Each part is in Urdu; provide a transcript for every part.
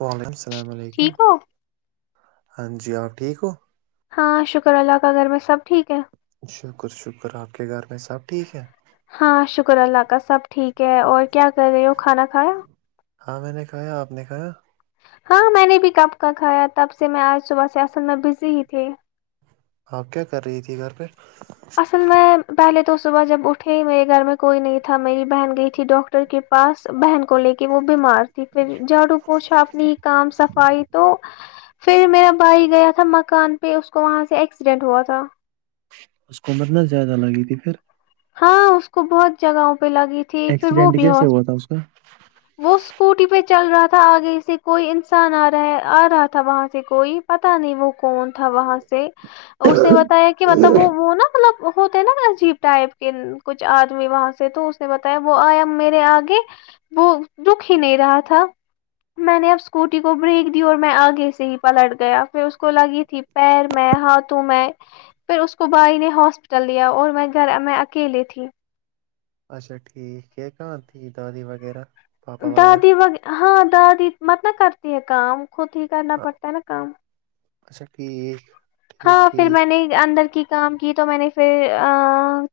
وعلیکم السلام علیکم ٹھیک ہو ہاں جی آپ ٹھیک ہو ہاں شکر اللہ کا گھر میں سب ٹھیک ہے شکر شکر آپ کے گھر میں سب ٹھیک ہے ہاں شکر اللہ کا سب ٹھیک ہے اور کیا کر رہے ہو کھانا کھایا ہاں میں نے کہایا آپ نے کہا ہاں میں نے بھی کپ کا کھایا تب سے میں آج صبح سیاسل میں بزی ہی تھے آپ کیا کر رہی تھی گھر پ اصل میں پہلے تو صبح جب اٹھے میرے گھر میں کوئی نہیں تھا میری بہن گئی تھی ڈاکٹر کے پاس بہن کو کو لے کے وہ بیمار تھی پھر جھاڑو پوچا اپنی کام صفائی تو پھر میرا بھائی گیا تھا مکان پہ اس کو وہاں سے ایکسیڈینٹ ہوا تھا اس کو عمر نہ زیادہ لگی تھی پھر ہاں اس کو بہت جگہوں پہ لگی تھی پھر وہ ایکسیڈنٹ بھی ہو کیسے ہوا تھا اس کا وہ اسکوٹی پہ چل رہا تھا آگے سے کوئی انسان آ رہا آ رہا تھا وہاں سے کوئی پتا نہیں وہ کون تھا وہاں سے اسے بتایا کہ مطلب وہ وہ نا مطلب وہ ہوتے ہیں ناا عجیب ٹائپ کے کچھ آدمی وہاں سے تو اس نے بتایا وہ آیا میرے آگے وہ دکھ ہی نہیں رہا تھا میں نے اب اسکوٹی کو بریک دی اور میں آگے سے ہی پلٹ گیا پھر اس کو لگی تھی پیر میں ہاتھوں میں پھر اس کو بھائی نے ہاسپٹل لیا اور میں گھر میں اکیلے تھی اچھا ٹھیک یہ کہاں تھی دادی وغیرہ پاپا دادی وغیرہ ویر ہاں دادی مت نہ کرتے ت اکام خود ہی کرنا پڑتا ہے نا کام اچھا ٹھیک ٹھیک ہاں پھر ٹھیک میں نے اندر کی کام کی تو میں نے پھر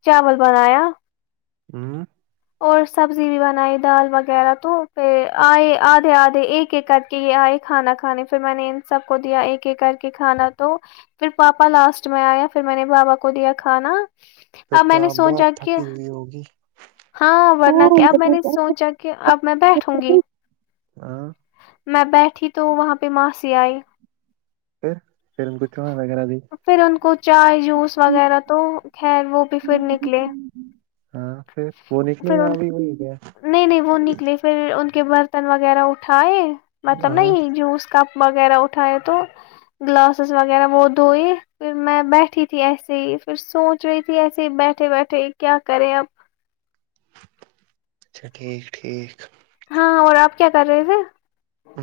چاول بنایا ہوں اور سبزی بھی بنائی دال وغیرہ تو پھر آئے آدھے آدھے ایک ایک کر کے یہ آئے کھانا کھانے پھر میں نے ان سب کو دیا ایک ایک کر کے کھانا تو پھر پاپا لاسٹ میں آیا پھر میں نے بابا کو دیا کھانا پھر اب تو میں نے آپ بہت سوچا کہ تھکی ہوئی ہوگی ہاں ورنہ کیا اب میں نے سوچا کہ اب میں بیٹھوں گی ہاں [inaudible] میں بیٹھی تو وہاں پہ ماسی آئی پھر پھر ان گ پھر ان کو چائے جوس وغیرہ تو خیر وہ بھی پھر نکلے ہاں پھر وہ نکلے پھر گا ان وہ نہیں نہیں وہ نکلے پھر ان کے برتن وغیرہ اٹھائے مطلب نا ہاں یہ جوس کا وغیرہ اٹھائے تو گلاسز وغیرہ وہ دھوئے پھر میں بیٹھی تھی ایسے ہی پھر سوچ رہی تھی ایسے ہی بیٹھے بیٹھے کیا کریں اب اچھا ٹھیک ٹھیک [inaudible] ہاں اور آپ کیا کر رہے تھے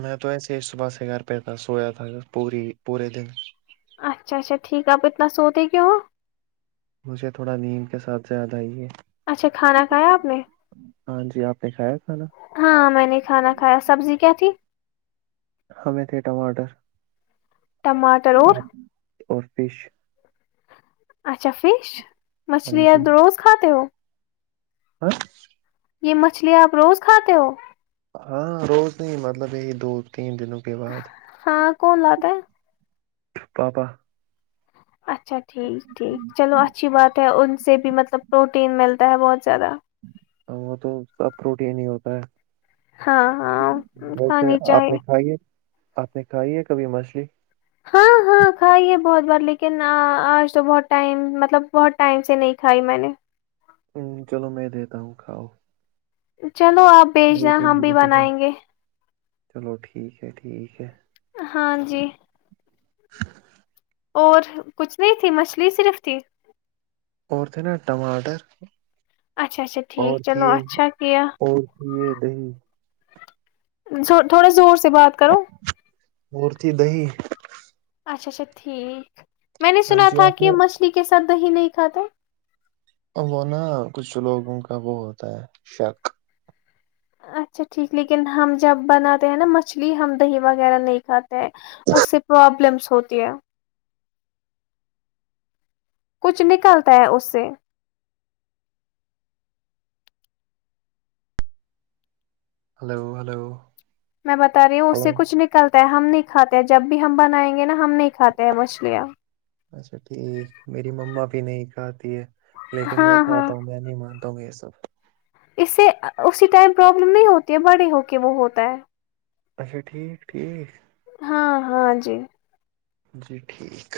میں تو ایسا یہ صبح سے گار پہ تھا سویا تھا پوری پورے دن اچھا اچھا ٹھیک ہے آپ اتنا سوتے کی ہو مج ھے تھوڑا نیم کے ساتھ زیاد آئیے اچھا کھانا کھایا آپ نے ہاں جی آپ نےھا ہے ہاں میں نے کھانا کھایا سبزی کیا تھی ہمیں تھے ٹماٹر ٹماٹر اور اور فش اچھا فش ہاں مچھلی یاد روز کھاتے ہو ہ [inaudible] یہ مچھلی آپ روز کھاتے ہو ہاں روز نہیں مطلب یہی دود ہاں کون لاتا ہے پا پا [inaudible] اچھا ٹھیک ٹھیک چلو اچھی بات ہے ا سے بھی مطلب پروٹین ملتا ہے بہت زیادہ وہ تو سب پروٹین ہی ہوتا ہے ہاں ہاں ویسے کھانی آپ چاہی نے کھائیے آپ نے کھائی ہے کبھی مچھلی ہاں ہاں کھائی ہے بہت بار لیکن آج تو بہت ٹائم مطلب بہت ٹائم سے نہیں کھائی میں نے چلو میں دیتا ہوں کھاؤ ا [inaudible] چلو آپ بھیج دو دیں تین ہم بھی دنوں کے بعد بنائیں گے چلو ٹھیک ہے ٹھیک ہے ہاں جی ہ [inaudible] اور کچھ نہیں تھی مچھلی صرف تھی اور تھے نا ٹماٹر اچھا اچھا ٹھیک اور چلو اچھا کیا د [inaudible] تھ تھوڑے زور سے سے بات کرو اور تھی دہی اچھا اچھا ٹھیک میں نے ہاں سنا جی تھا آپ کہ نے مچھلی کے سات دی نہیں کھاتا وہ نا کچھ لوگوں کا وہ ہوتا ہے شک اچھا ٹھیک لیکن ہم جب بناتے ہیں نا مچھلی ہم دہی وغیرہ نہیں کھاتے ہیں اس سے پرابلمس ہوتی ہے کچھ نکلتا ہے اس سے ہلو ہلو میں بتا رہی ہوں اس ہلو سے کچھ نکلتا ہے ہم نہیں کھاتے ہیں جب بھی ہم بنائیں گے نا ہم نہیں کھاتے ہیں مچھلیاں اچھا ٹھیک میری مما بھی نہیں کھاتی ہے لیکن ہاں میں ہاں کھاتا ہوں میں نہیں مانتا ہوں یہ سب اس سے اسی ٹائم پرابلم نہیں ہوتی ہے بڑے ہو کے وہ ہوتا ہے اچھا ٹھیک ٹھیک ہاں ہاں جی جی ٹھیک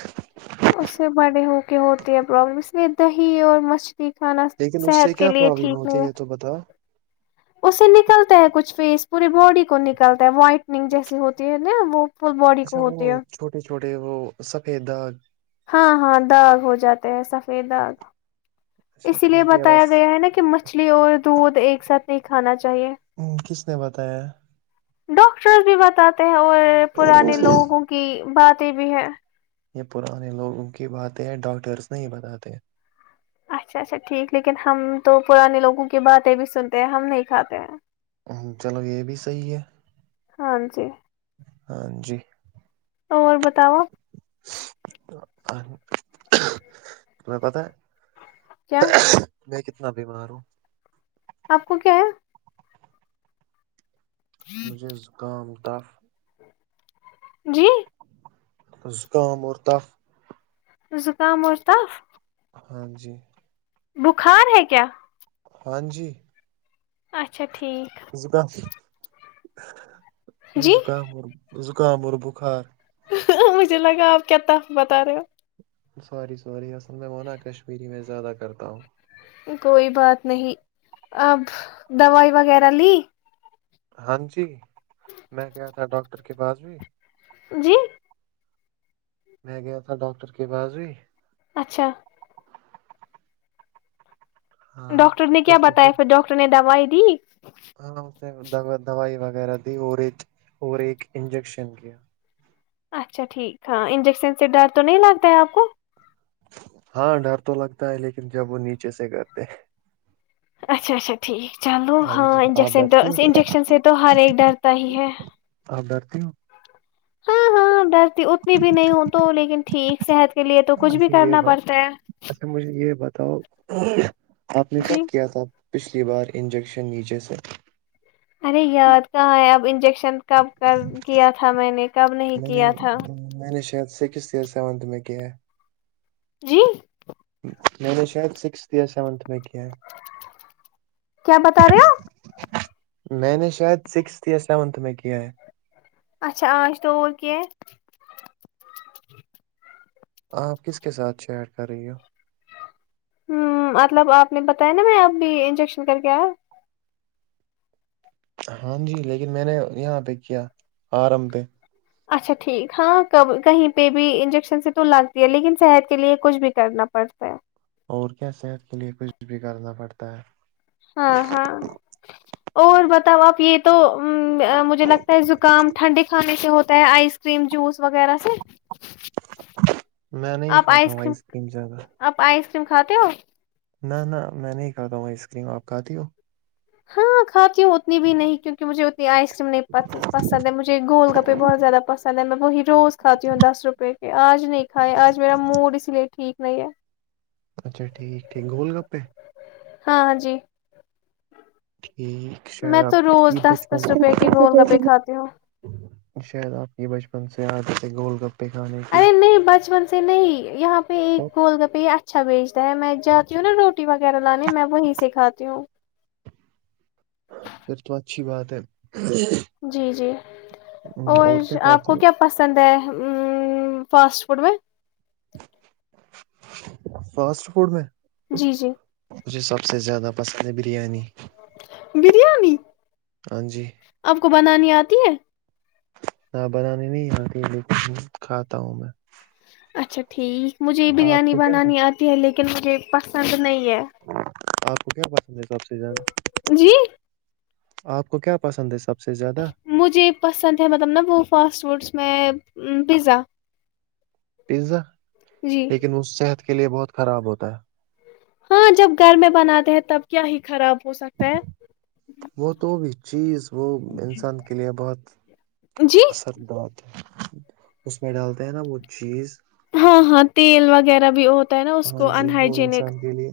اس سے بڑے ہو کے ہوتی ہے پرابلم اس میں دہی اور مچھ مچھلی کھانا لیکن اس سے صحت کے کیا لیے پرابلم ٹھیک ہوتی نہیں ہے یہ تو بتاؤ اسے نکلتا ہے کچھ فیس پوری باڈی کو نکلتا ہے وائٹننگ جیسی ہوتی ہے نا وہ فل باڈی کو ہوتی ہے جے وہ سفیدا ہاں ہاں داغ ہو جاتے ہیں سفید داغ اچھا اسی لیے ٹھیک ہے بتایا بس گیا ہے نا کہ مچھلی اور دودھ ایک ساتھ یہ کھانا چاہیے ہو کس نے بتایا ڈاکٹر بھی بتاتے ہیں اور پرانے لوگوں کی بات ٹی وی ہے یہ پرانے لوگوں کی باتیں ہیں ڈاکٹرس نہیں بتاتے اچھا اچھا ٹھیک لیکن ہم تو پرانے لوگوں کی باتیں بھی سنتے ہیں ہم نہیں کھاتے ہیں چلو یہ بھی صحیح ہے ہاں جی ہاں جی اور بتاؤ اپ تمہیں پتہ کیا ہے میں میں بیمار ہوں آپ کو کیا ہے مجھے زکام کاف جی زکام اور تف زکام اور تاف ہاں جی بخار ہے کیا ہاں جی اچھا ٹھیک زکا [inaudible] جی زکام جو زکام اور بخار مجھے لگا آپ کیا ت بتا رہے ہو سوری سوری اصل میں وہنا کشمیری میں زیادہ کرتا ہوں کوئی بات نہیں اب دوائی وغیرہ لی ہاں جی میں کیا تھا ڈاکٹر کے پاس بھی جی [inaudible] میں گیا تھا ڈاکٹر کے بااز بھیئی اچھا ڈاکٹر نے کیا بتایا پھر ڈاکٹر نے دوائی دی ی ہاں اس نے دوائی وغیرہ دی اور ایک اور ایک انجیکشن کیا اچھا ٹھیک ہے انجیکشن سے ڈر تو نہیں لگتا ہے آپ کو ہاں ڈر تو لگتا ہے لیکن جب وہ نیچے سے کرتے اچھا اچھا ٹھیک چلو ہاں جی آپ انجیکشن تو ڈرتی ہو انجیکشن سے تو ہر ایک ڈرتا ہی ہے ہ [inaudible] ہاں ہاں ڈر اتنی بھی نہیں ہو تو لیکن ٹھیک صحت کے لیے تو کچھ بھی اچھا کرنا پڑتا ہے تو [inaudible] آپ نے جی کب کیا تھا پچھلی بار انجیکشن نیچے سے ارے یاد کہاں ہے اب انجیکشن کب کر کیا تھا میں نے کب نہیں کیا تھا سکستھ یا سیونتھ میں کیا ہے جی میںی نے شاید سکسستھیا سیونتھ م میںک کے کیا بتا رہے آپ میں نے شاید سکسھ یا سیونتھ میں کیا ہے اچھا آچ توور کی آپ کس کے ساتھ چیٹ کر رہی ہو ہ مطلب آپ نے بتایا نا میں اب بھی انجیکشن کر کے آیا ہاں جی لیکن میں نے یہاں پہ کیا آرم پہ اچھا ٹھیک ہاں ک کہیں پہ بھی انجیکشن سے تو لگتی ہے لیکن صحت کے لیے کچھ بھی کرنا پڑتا ہے اور کیا صحت کے لیے کچھ بھی کرنا پڑتا ہے ہاں ہاں اور بتاؤ آپ یہ تو ا مجھے لگتا ہے زکام ٹھنڈے کھانے سے ہوتا کیا آئس کریم جوس وغیرہ س میں نہیں کھاتا ہوں آئس کریم زیادہ م کھاتے ہو نہ نہ میں نہیں کھاتا ہوں آئس کریم آپ کھتی ہو ہاں کھاتی ہوں اتنی بھی نہیں کیونکہ مجھے اتنی آئس کریم نہیںس پسند ہے مجھے گول گپے بہت زیادہ پسند ہیں میں وہی روز کھاتی ہوں دس روپے کے آج نہیں کھائے آج میرا موڈ اسی لیے ٹھیک نہیں ہے اچھا ٹھیک ٹھیک گولڈ کپ پہ ہاںاں جی شاید میں تو آپ روز کی دس بچپن دس روپے کے گول گپے کھاتی ہوں شاید آپ کی بچپن سے یاد ہے گول گپ ارے نہیں بچپن سے نہیں یہاں پہ ایک اور گول گاپہھا اچھا بیچتا ہے میں جاتی ہوں نا روٹی وغیرہ لانے میں وہیں سے کھاتی ہوں پھر تو اچھی بات ہے جی جی ہم، اور کیا آپ کو کھاتی کیا ہے پسند ہے ا فاسٹ فڈ میں فاسٹ فوڈ میں جی جی مجھے سب سے زیادہ پسند ہے بریانی بریانی ہاں جی آپ کو بنانی آتی م ت نہ بنانے میں آتی لیک کھاتا ہوں میں اچھا ٹھیک مجھے یہ آپ بریانی کو کیا بنانی آتی ہے لیکن لیکن مجھے پسند نہیں ہے کٹھے ب م سب سے زیادہ جی آپ کو کیا پسند ہے سب سے زیادہ مجھے پسند ہے مطلب نا وہ فاسٹ فوڈس میں پیزا پیزا جی لیکن اس صحت کے لیے بہت خراب ہوتا ہے ہاں جب گھر میں بناتے ہیں تب کیا ہی خراب ہو سکتا ہے وہ تو بھی چیز وہ انسان کے لیے بہت جی اصر بات ہے اس میں ڈالتے ہیں نا وہ چیز ہاں ہاں تل وغیرہ بھی ہو ہوتا ہے نا اس کو ہاں جی وہ انہائجینک انسان کے لیے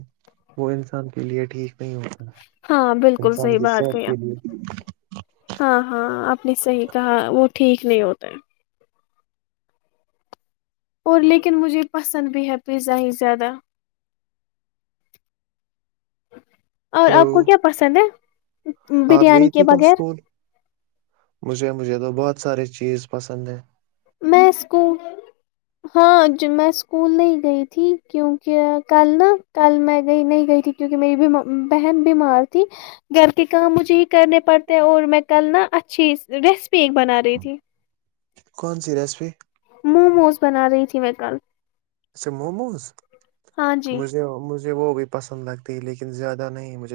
وہ انسان کے لیے ٹھیک نہیں ہوتا ہاں بالکل انسان صحیح کی بات صحت کہی کے لیے بھی ہاں ہاں آپ نے صحیح کہا وہ ٹھیک نہیں ہوتا اور لیکن مجھے پسند بھی ہے پیزا ہی زیادہ اور ہلو آپ کو کیا پسند ہے آپ بریانی گئی کے تھی کل بغیر اسکول مجھے مجھے تو بہت سارے چیز پسند ہیں میں اسکول ہاں میں اسکول نہیں گئی تھی کیونکہ کل نا کل میں گئی نہیں گئی تھی کیونکہ میری بہن بیمار تھی گھر کے کام مجھے ہی کرنے پڑتے ہیں اور میں کل نا اچھی ریسپی ایک بنا رہی تھی کون سی ریسپی م موز بنا رہی تھی میں کل اچھا موموز ہاں جی مجھے مجھے وہ گ پسند لگتی ہے لیکن زیادہ نہیں مجھ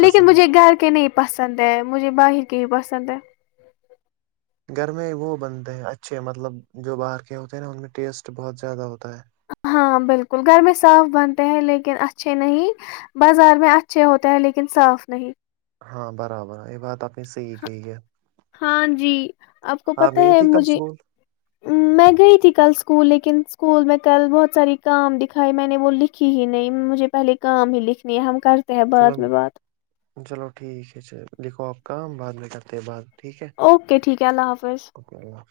لیکن مجھے گھر کے نہیں پسند ہے مجھے باہی کے ہی پسند ہے گر میں وہ بنتے ہیں اچھے مطلب جو باہر کے ہوتے ہیں نا ان میں ٹیسٹ بہت زیادہ ہوتا ہے ہاں بالکل گھر میں صاف بنتے ہیں لیکن اچھے نہیں بازار میں اچھے ہوتے ہیں لیکن صاف نہیں ہاں برابر یہ بات نے صحیح کہی ہے ہاں جی آپ کو پت گئی ہے تھی کل مجھے اسکول میں گئی تھی کل اسکول لیکن اسکول میں کل بہت ساری کام دکھائی میں نے وہ لکھی ہی نہیں مجھے پہلے کام ہی لکھنی ہے ہم کر چلو چلو ٹھیک ہے چ دیکھو آپ کام بعد میں کرتے بعد اوکے ٹھیک ہے اللہ حافظ اللہ حافظ۔